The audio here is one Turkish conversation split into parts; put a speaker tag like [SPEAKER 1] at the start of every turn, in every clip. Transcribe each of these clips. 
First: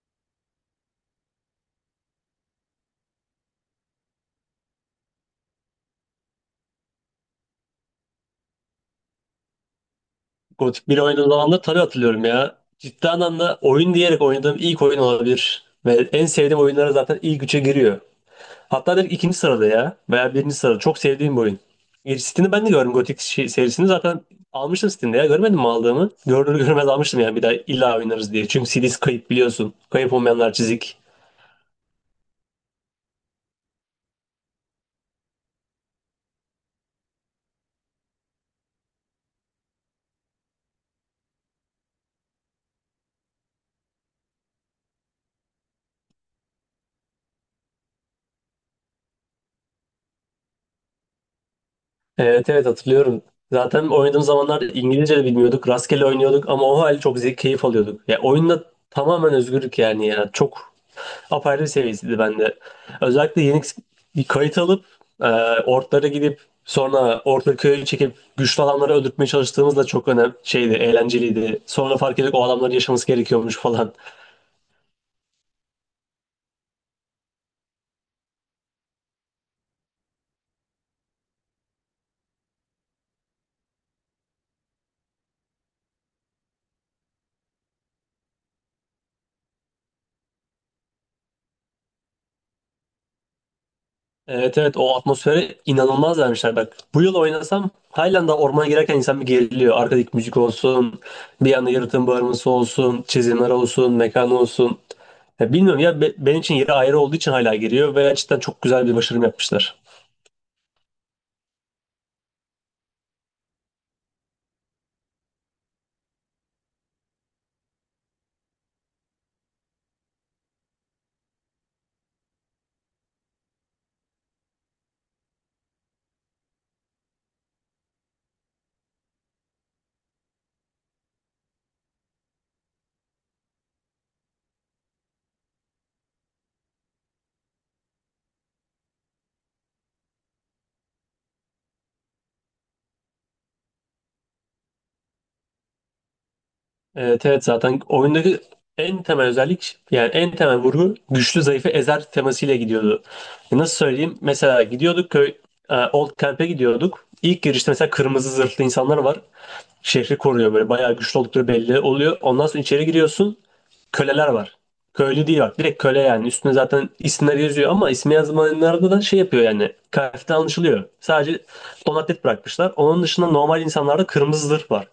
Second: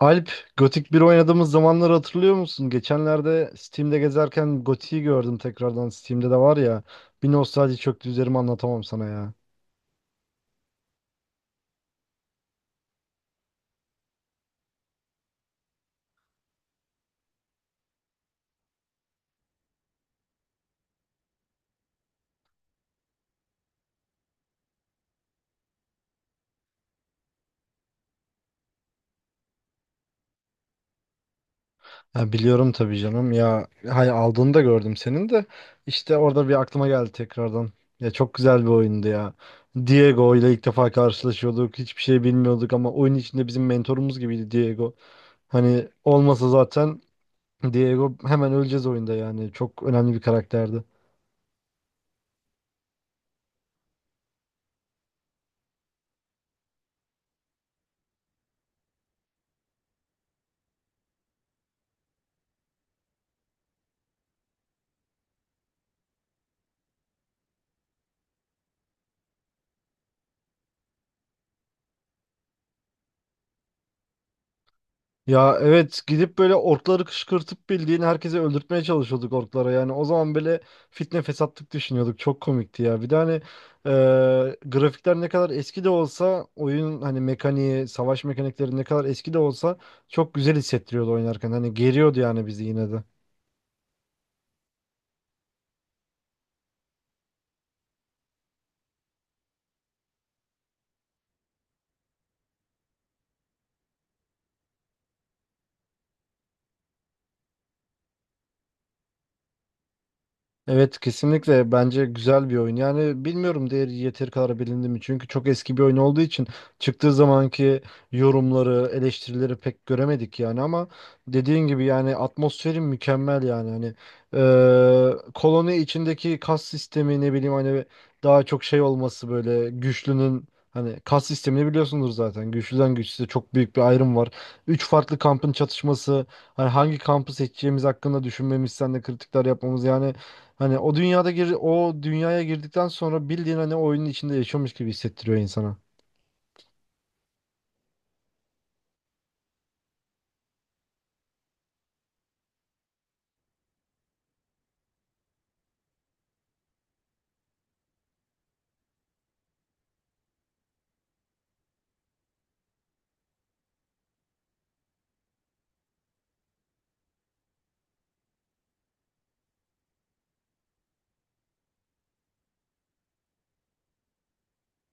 [SPEAKER 1] Alp, Gothic bir oynadığımız zamanları hatırlıyor musun? Geçenlerde Steam'de gezerken Gothic'i gördüm tekrardan. Steam'de de var ya. Bir nostalji çöktü üzerime anlatamam sana ya.
[SPEAKER 2] Gothic 1 oynadığım zaman da tabii hatırlıyorum ya. Ciddi anlamda oyun diyerek oynadığım ilk oyun olabilir. Ve en sevdiğim oyunlara zaten ilk üçe giriyor. Hatta direkt ikinci sırada ya. Veya birinci sırada. Çok sevdiğim bir oyun. Steam'de ben de gördüm Gothic serisini. Zaten almıştım Steam'de ya. Görmedim mi aldığımı? Görünür görmez almıştım yani bir daha illa oynarız diye. Çünkü CD'si kayıp biliyorsun. Kayıp olmayanlar çizik.
[SPEAKER 1] Ha, biliyorum tabii canım. Ya hay aldığını da gördüm senin de. İşte orada bir aklıma geldi tekrardan. Ya çok güzel bir oyundu ya. Diego ile ilk defa karşılaşıyorduk. Hiçbir şey bilmiyorduk ama oyun içinde bizim mentorumuz gibiydi Diego. Hani olmasa zaten Diego hemen öleceğiz oyunda yani. Çok önemli bir karakterdi.
[SPEAKER 2] Evet evet hatırlıyorum. Zaten oynadığım zamanlar İngilizce de bilmiyorduk. Rastgele oynuyorduk ama o hal çok zevk keyif alıyorduk. Ya oyunda tamamen özgürlük yani ya. Çok apayrı bir seviyesiydi bende. Özellikle yeni bir kayıt alıp e, ortlara gidip sonra orta köyü çekip güçlü adamları öldürtmeye çalıştığımız da çok önemli şeydi, eğlenceliydi. Sonra fark ettik o adamların yaşaması gerekiyormuş falan.
[SPEAKER 1] Ya evet, gidip böyle orkları kışkırtıp bildiğin herkese öldürtmeye çalışıyorduk orklara yani. O zaman böyle fitne fesatlık düşünüyorduk, çok komikti ya. Bir de hani e, grafikler ne kadar eski de olsa, oyun hani mekaniği, savaş mekanikleri ne kadar eski de olsa çok güzel hissettiriyordu oynarken, hani geriyordu yani bizi yine de.
[SPEAKER 2] Evet evet o atmosfere inanılmaz vermişler bak. Bu yıl oynasam halen ormana girerken insan bir geriliyor. Arkadaki müzik olsun, bir yana yaratığın bağırması olsun, çizimler olsun, mekan olsun. Ya bilmiyorum ya benim için yeri ayrı olduğu için hala giriyor ve gerçekten çok güzel bir başarım yapmışlar.
[SPEAKER 1] Evet kesinlikle bence güzel bir oyun. Yani bilmiyorum, değeri yeteri kadar bilindi mi? Çünkü çok eski bir oyun olduğu için çıktığı zamanki yorumları, eleştirileri pek göremedik yani. Ama dediğin gibi yani atmosferi mükemmel yani, hani koloni içindeki kas sistemi, ne bileyim hani, daha çok şey olması, böyle güçlünün, hani kas sistemini biliyorsunuz zaten. Güçlüden güçsüze çok büyük bir ayrım var. Üç farklı kampın çatışması. Hani hangi kampı seçeceğimiz hakkında düşünmemiz, sen de kritikler yapmamız yani, hani o dünyaya girdikten sonra bildiğin hani oyunun içinde yaşıyormuş gibi hissettiriyor insana.
[SPEAKER 2] Evet, evet zaten oyundaki en temel özellik yani en temel vurgu güçlü zayıfı ezer temasıyla gidiyordu. Nasıl söyleyeyim? Mesela gidiyorduk Old Camp'e gidiyorduk. İlk girişte mesela kırmızı zırhlı insanlar var. Şehri koruyor böyle bayağı güçlü oldukları belli oluyor. Ondan sonra içeri giriyorsun. Köleler var. Köylü değil bak direkt köle yani. Üstüne zaten isimler yazıyor ama ismi yazmayanlarda da şey yapıyor yani. Kıyafetten anlaşılıyor. Sadece donatlet bırakmışlar. Onun dışında normal insanlarda kırmızı zırh var.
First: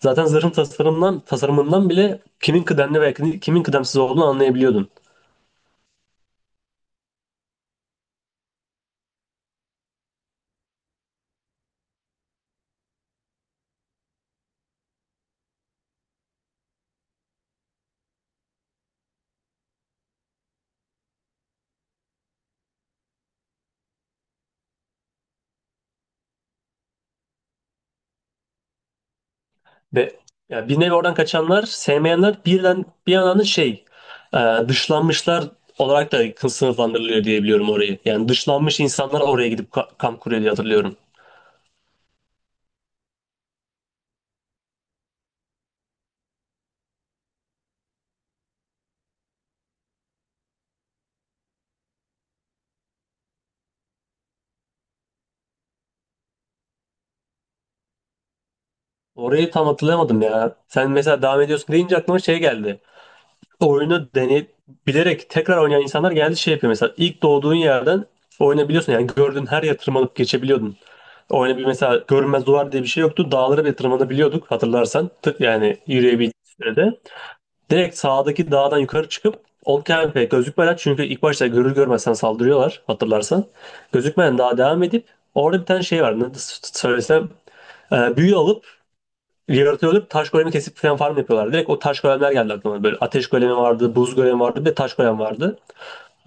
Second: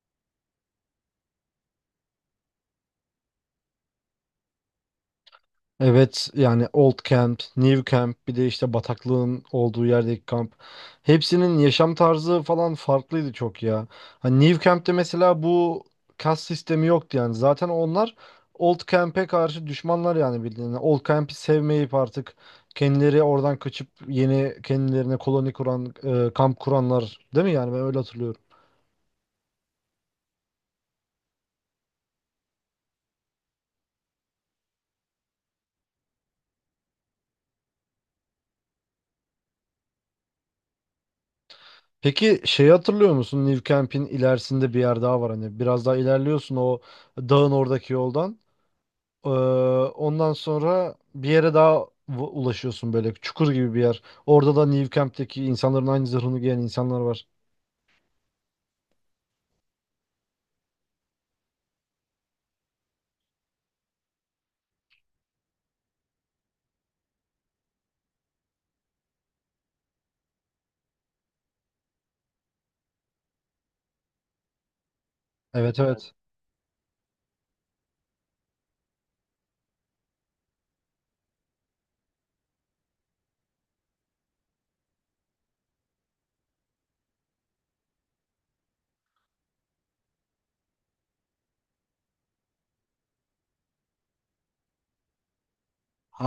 [SPEAKER 2] Zaten zırhın tasarımından bile kimin kıdemli ve kimin kıdemsiz olduğunu anlayabiliyordun.
[SPEAKER 1] Evet yani Old Camp, New Camp, bir de işte bataklığın olduğu yerdeki kamp. Hepsinin yaşam tarzı falan farklıydı çok ya. Hani New Camp'te mesela bu kas sistemi yoktu yani. Zaten onlar Old Camp'e karşı düşmanlar yani bildiğin. Yani Old Camp'i sevmeyip artık kendileri oradan kaçıp yeni kendilerine koloni kuran, kamp kuranlar değil mi yani? Ben öyle hatırlıyorum.
[SPEAKER 2] Ve ya bir nevi oradan kaçanlar, sevmeyenler birden bir yandan da e, dışlanmışlar olarak da sınıflandırılıyor diye biliyorum orayı. Yani dışlanmış insanlar oraya gidip kamp kuruyor diye hatırlıyorum.
[SPEAKER 1] Peki şeyi hatırlıyor musun? New Camp'in ilerisinde bir yer daha var hani, biraz daha ilerliyorsun o dağın oradaki yoldan. Ee, ondan sonra bir yere daha ulaşıyorsun, böyle çukur gibi bir yer. Orada da New Camp'teki insanların aynı zırhını giyen insanlar var.
[SPEAKER 2] Orayı tam hatırlayamadım ya. Sen mesela devam ediyorsun deyince aklıma şey geldi. Oyunu bilerek tekrar oynayan insanlar geldi şey yapıyor mesela ilk doğduğun yerden oynayabiliyorsun yani gördüğün her yere tırmanıp geçebiliyordun. O hani bir mesela görünmez duvar diye bir şey yoktu. Dağlara bile tırmanabiliyorduk hatırlarsan. Tık yani
[SPEAKER 1] Evet, evet.
[SPEAKER 2] yürüyebildiğimiz sürede. Direkt sağdaki dağdan yukarı çıkıp Olkemp'e gözükmeden çünkü ilk başta görür görmezsen saldırıyorlar hatırlarsan. Gözükmeden daha devam edip orada bir tane şey var. Ne söylesem büyü alıp yaratığı alıp taş golemi kesip falan farm yapıyorlar. Direkt o taş golemler geldi aklıma. Böyle ateş golemi vardı, buz golemi vardı ve taş golem vardı.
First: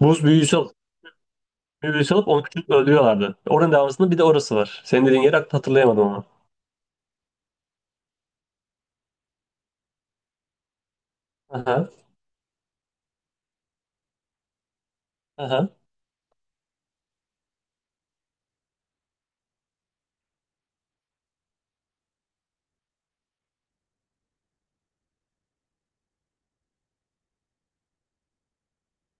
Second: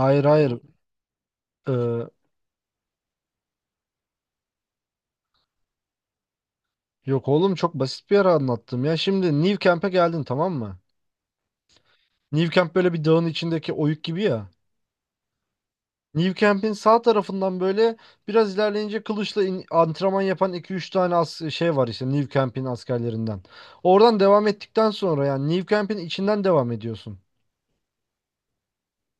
[SPEAKER 2] Buz büyüsü
[SPEAKER 1] hayır.
[SPEAKER 2] alıp,
[SPEAKER 1] Ee,
[SPEAKER 2] Büyüsü alıp onu küçük öldürüyorlardı. Oranın devamında bir de orası var. Senin dediğin yeri hatırlayamadım ama.
[SPEAKER 1] yok oğlum, çok basit bir yer anlattım ya. Şimdi New Camp'e geldin, tamam mı?
[SPEAKER 2] Aha,
[SPEAKER 1] New Camp böyle bir dağın içindeki oyuk gibi ya.
[SPEAKER 2] aha.
[SPEAKER 1] New Camp'in sağ tarafından böyle biraz ilerleyince kılıçla antrenman yapan iki üç tane as şey var, işte New Camp'in askerlerinden. Oradan devam ettikten sonra yani New Camp'in içinden devam ediyorsun.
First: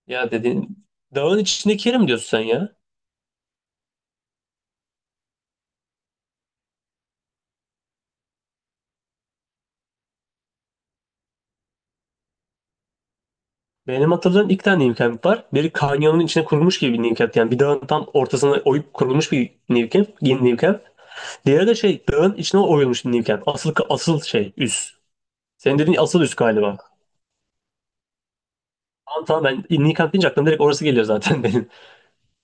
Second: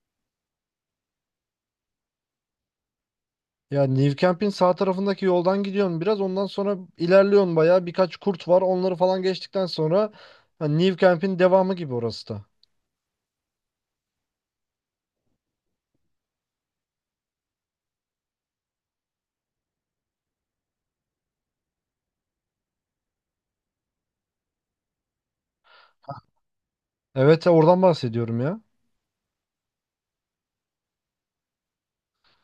[SPEAKER 2] Ya dediğin dağın içindeki yeri mi diyorsun sen ya?
[SPEAKER 1] Ya New Camp'in sağ tarafındaki yoldan gidiyorsun biraz, ondan sonra ilerliyorsun, bayağı birkaç kurt var, onları falan geçtikten sonra hani New Camp'in devamı gibi orası da.
[SPEAKER 2] Benim hatırladığım iki tane New Camp var. Biri kanyonun içine kurulmuş gibi bir New Camp. Yani bir dağın tam ortasına oyup kurulmuş bir New Camp. Yeni New Camp. Diğeri de şey dağın içine oyulmuş bir New Camp. Asıl şey üs. Senin dediğin asıl üs galiba.
[SPEAKER 1] Evet ya, oradan bahsediyorum ya.
[SPEAKER 2] Tamam tamam ben New Camp deyince aklıma direkt orası geliyor zaten benim.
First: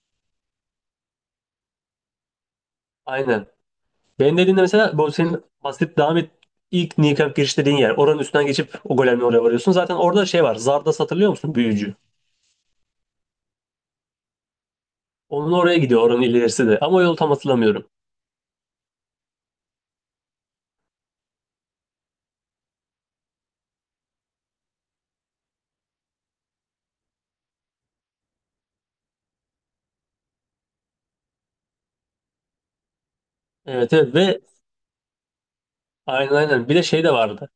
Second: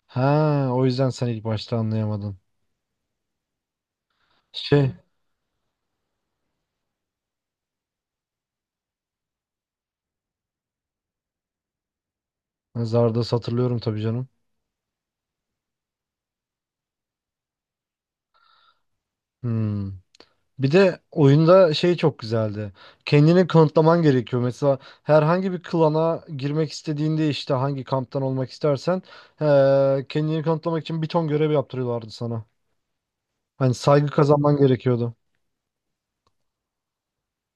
[SPEAKER 1] Ha, o yüzden sen ilk başta anlayamadın.
[SPEAKER 2] Aynen. Benim dediğimde
[SPEAKER 1] Şey,
[SPEAKER 2] mesela bu senin bahsedip devam et ilk New Camp giriş dediğin yer. Oranın üstünden geçip o golemle oraya varıyorsun. Zaten orada şey var. Zarda hatırlıyor musun? Büyücü.
[SPEAKER 1] zardas hatırlıyorum tabii canım.
[SPEAKER 2] Onun oraya gidiyor oranın ilerisi de. Ama o yolu tam hatırlamıyorum.
[SPEAKER 1] Hmm. Bir de oyunda şey çok güzeldi. Kendini kanıtlaman gerekiyor. Mesela herhangi bir klana girmek istediğinde, işte hangi kamptan olmak istersen kendini kanıtlamak için bir ton görev yaptırıyorlardı sana. Hani
[SPEAKER 2] Evet
[SPEAKER 1] saygı
[SPEAKER 2] evet ve
[SPEAKER 1] kazanman gerekiyordu.
[SPEAKER 2] aynen aynen bir de şey de vardı.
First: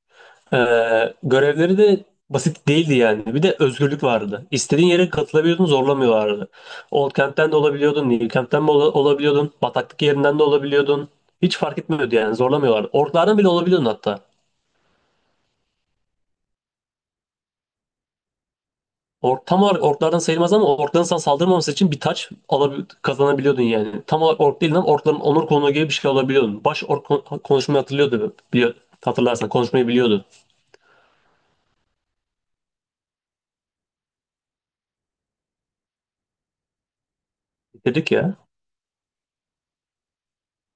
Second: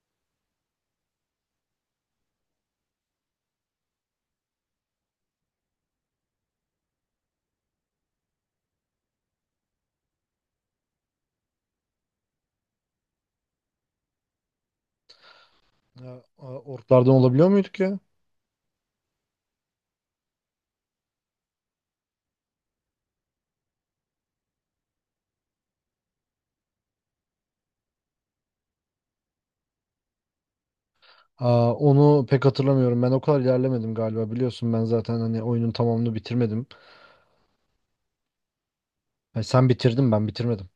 [SPEAKER 2] Görevleri de basit değildi yani. Bir de özgürlük vardı. İstediğin yere katılabiliyordun zorlamıyorlardı. Old Kent'ten de olabiliyordun, New Kent'ten de olabiliyordun, bataklık yerinden de olabiliyordun. Hiç fark etmiyordu yani zorlamıyorlardı. Orklardan bile olabiliyordun hatta.
[SPEAKER 1] Ya, orklardan olabiliyor muyduk ya?
[SPEAKER 2] Ork, tam olarak orklardan sayılmaz ama orkların sana saldırmaması için bir taç kazanabiliyordun yani. Tam olarak ork değil lan orkların onur konuğu gibi bir şey olabiliyordun. Baş ork konuşmayı hatırlıyordu. Hatırlarsan konuşmayı biliyordu.
[SPEAKER 1] Aa, onu pek hatırlamıyorum. Ben o kadar ilerlemedim galiba. Biliyorsun ben zaten hani oyunun tamamını bitirmedim.
[SPEAKER 2] Dedik ya.
[SPEAKER 1] Yani sen bitirdin, ben bitirmedim.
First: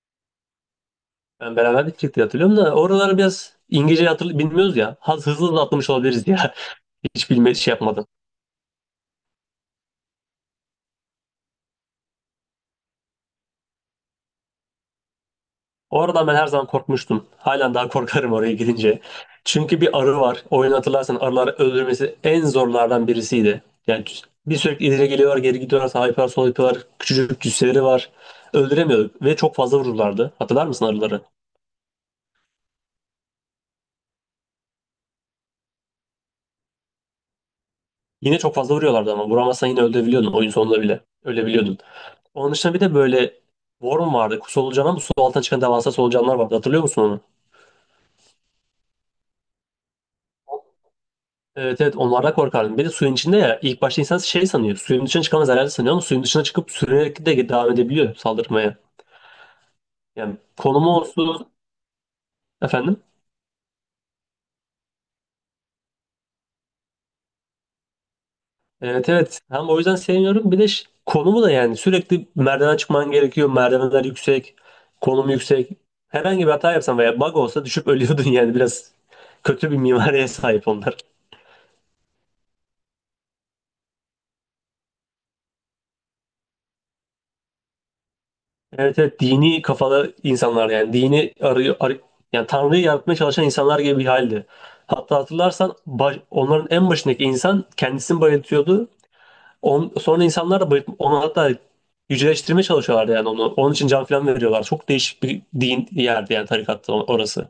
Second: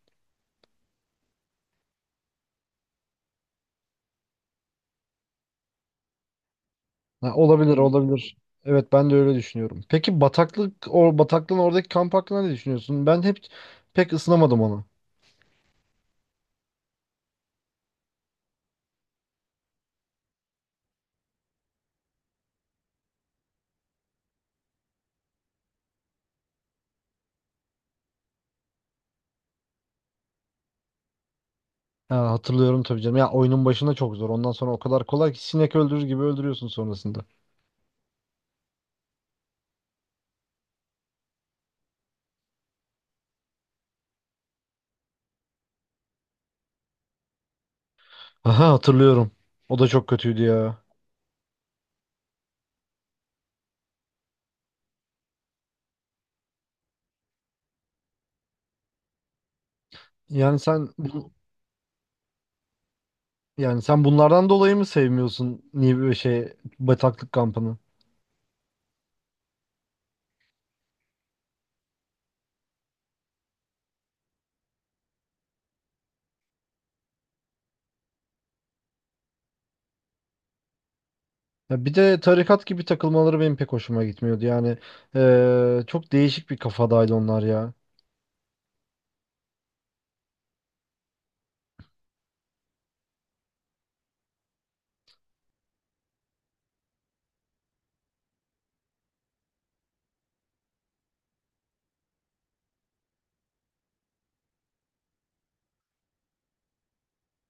[SPEAKER 2] Ben beraber gidecek diye hatırlıyorum da oraları biraz İngilizce hatırlı bilmiyoruz ya. Hızlı hızlı atlamış olabiliriz ya. Hiç
[SPEAKER 1] Ha,
[SPEAKER 2] bilme şey
[SPEAKER 1] olabilir,
[SPEAKER 2] yapmadım.
[SPEAKER 1] olabilir. Evet ben de öyle düşünüyorum. Peki bataklık, o bataklığın oradaki kamp hakkında ne düşünüyorsun? Ben hep pek ısınamadım onu.
[SPEAKER 2] Oradan ben her zaman korkmuştum. Halen daha korkarım oraya gidince. Çünkü bir arı var. Oyunu hatırlarsan arıları öldürmesi en zorlardan birisiydi. Yani bir sürekli ileri geliyorlar, geri gidiyorlar, sağa yapıyorlar, sola yapıyorlar. Küçücük cüsseleri var. Öldüremiyorduk ve çok fazla vururlardı. Hatırlar mısın arıları?
[SPEAKER 1] Ha, hatırlıyorum tabii canım. Ya oyunun başında çok zor. Ondan sonra o kadar kolay ki sinek öldürür gibi öldürüyorsun sonrasında.
[SPEAKER 2] Yine çok fazla vuruyorlardı ama vuramazsan yine öldürebiliyordun oyun sonunda bile. Ölebiliyordun. Onun dışında bir de böyle worm vardı. Solucan ama su altına çıkan devasa solucanlar vardı. Hatırlıyor musun onu?
[SPEAKER 1] Aha, hatırlıyorum. O da çok kötüydü ya.
[SPEAKER 2] Evet evet onlardan korkardım. Bir de suyun içinde ya ilk başta insan şey sanıyor. Suyun dışına çıkamaz herhalde sanıyor ama suyun dışına çıkıp sürünerek de devam edebiliyor saldırmaya. Yani
[SPEAKER 1] Yani sen
[SPEAKER 2] konumu
[SPEAKER 1] bu-
[SPEAKER 2] olsun efendim.
[SPEAKER 1] yani sen bunlardan dolayı mı sevmiyorsun, niye böyle şey, bataklık kampını?
[SPEAKER 2] Evet evet hem o yüzden sevmiyorum. Bir de konumu da yani sürekli merdiven çıkman gerekiyor. Merdivenler yüksek. Konum yüksek. Herhangi bir hata yapsan veya bug olsa düşüp ölüyordun yani biraz kötü bir mimariye sahip onlar.
[SPEAKER 1] Ya bir de tarikat gibi takılmaları benim pek hoşuma gitmiyordu. Yani çok değişik bir kafadaydı onlar ya.
[SPEAKER 2] Evet, evet dini kafalı insanlar yani dini arıyor yani Tanrı'yı yaratmaya çalışan insanlar gibi bir haldi. Hatta hatırlarsan onların en başındaki insan kendisini bayıltıyordu. Sonra insanlar da onu hatta yüceleştirmeye çalışıyorlardı yani onu. Onun için can falan veriyorlar. Çok değişik bir din yerdi yani tarikatta orası.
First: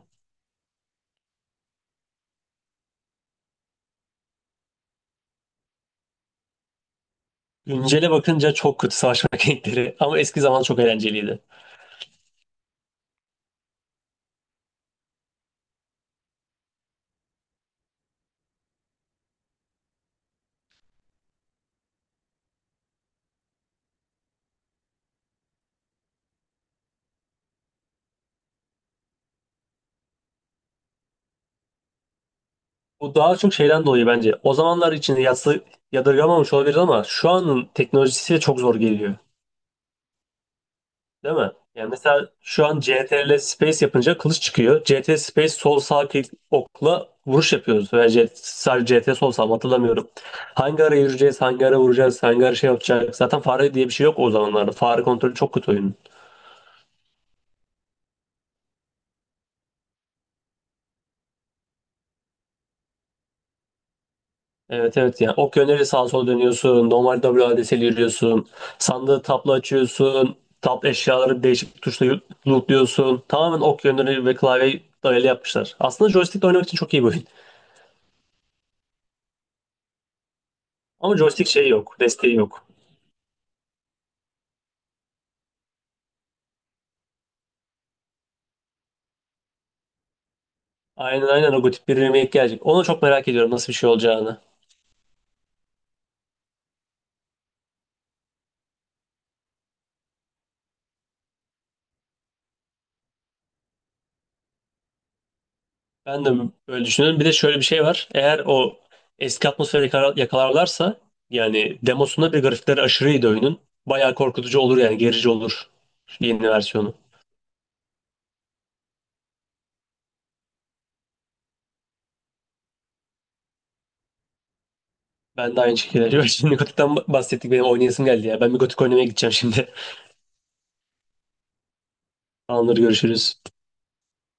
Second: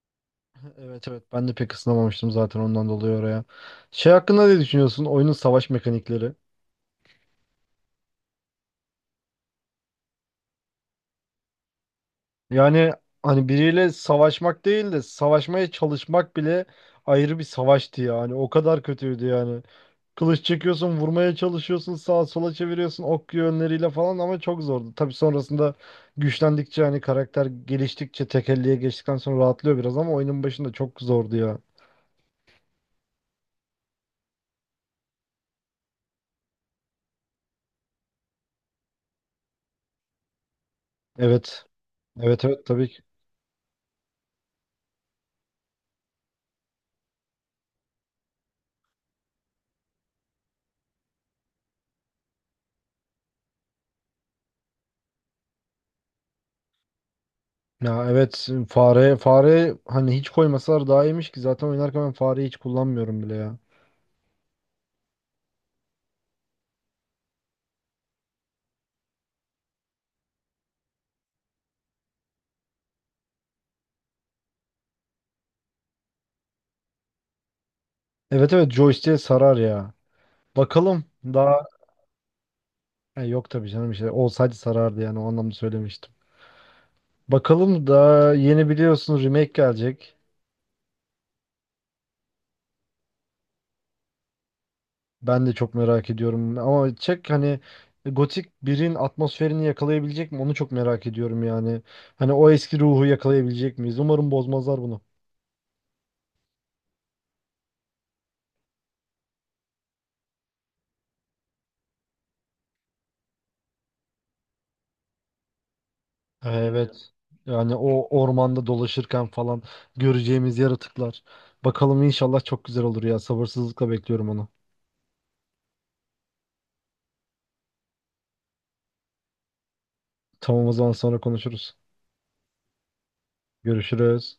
[SPEAKER 1] Evet, evet ben de pek ısınamamıştım zaten ondan dolayı oraya. Şey hakkında ne düşünüyorsun? Oyunun savaş mekanikleri.
[SPEAKER 2] Güncele bakınca çok kötü savaş mekanikleri ama eski zaman çok eğlenceliydi.
[SPEAKER 1] Yani hani biriyle savaşmak değil de savaşmaya çalışmak bile ayrı bir savaştı yani. O kadar kötüydü yani. Kılıç çekiyorsun, vurmaya çalışıyorsun, sağa sola çeviriyorsun ok yönleriyle falan, ama çok zordu. Tabii sonrasında güçlendikçe, hani karakter geliştikçe, tekelliğe geçtikten sonra rahatlıyor biraz, ama oyunun başında çok zordu ya.
[SPEAKER 2] Bu daha çok şeyden dolayı bence. O zamanlar için yadırgamamış olabilir ama şu anın teknolojisi çok zor geliyor. Değil mi?
[SPEAKER 1] Evet.
[SPEAKER 2] Yani mesela
[SPEAKER 1] Evet, evet
[SPEAKER 2] şu an
[SPEAKER 1] tabii ki.
[SPEAKER 2] CTRL Space yapınca kılıç çıkıyor. CTRL Space sol sağ klik okla vuruş yapıyoruz. Veya sadece CTRL sol sağ mı hatırlamıyorum. Hangi ara yürüyeceğiz, hangi ara vuracağız, hangi ara şey yapacağız. Zaten fare diye bir şey yok o zamanlarda. Fare kontrolü çok kötü oyunun.
[SPEAKER 1] Ya evet, fare, fare hani hiç koymasalar daha iyiymiş, ki zaten oynarken ben fareyi hiç kullanmıyorum bile ya.
[SPEAKER 2] Evet evet yani ok yönleri sağa sola dönüyorsun. Normal W WADS'li yürüyorsun. Sandığı tapla açıyorsun. Tap eşyaları değişik bir tuşla lootluyorsun. Tamamen ok yönleri ve klavyeyi dayalı yapmışlar. Aslında joystickle oynamak için çok iyi bir oyun.
[SPEAKER 1] Evet, evet joystick'e sarar ya. Bakalım
[SPEAKER 2] Ama joystick
[SPEAKER 1] daha
[SPEAKER 2] şeyi yok. Desteği yok.
[SPEAKER 1] E, yok tabii canım, işte olsaydı sarardı yani, o anlamda söylemiştim. Bakalım, daha yeni biliyorsunuz remake gelecek.
[SPEAKER 2] Aynen aynen o gotik bir remake gelecek. Onu çok merak ediyorum nasıl bir şey olacağını.
[SPEAKER 1] Ben de çok merak ediyorum, ama çek hani Gothic 1'in atmosferini yakalayabilecek mi, onu çok merak ediyorum yani. Hani o eski ruhu yakalayabilecek miyiz? Umarım bozmazlar bunu.
[SPEAKER 2] Ben de böyle düşünüyorum. Bir de şöyle bir şey var. Eğer o eski atmosferi yakalarlarsa yani demosunda bir grafikleri aşırıydı oyunun. Bayağı korkutucu olur yani gerici olur şu yeni versiyonu.
[SPEAKER 1] Evet. Yani o ormanda dolaşırken falan göreceğimiz yaratıklar. Bakalım inşallah çok güzel olur ya. Sabırsızlıkla bekliyorum onu.
[SPEAKER 2] Ben de aynı şekilde. Şimdi Gotik'ten bahsettik benim oynayasım geldi ya. Ben bir Gotik oynamaya gideceğim şimdi.
[SPEAKER 1] Tamam, o zaman sonra konuşuruz.
[SPEAKER 2] Tamamdır görüşürüz.
[SPEAKER 1] Görüşürüz.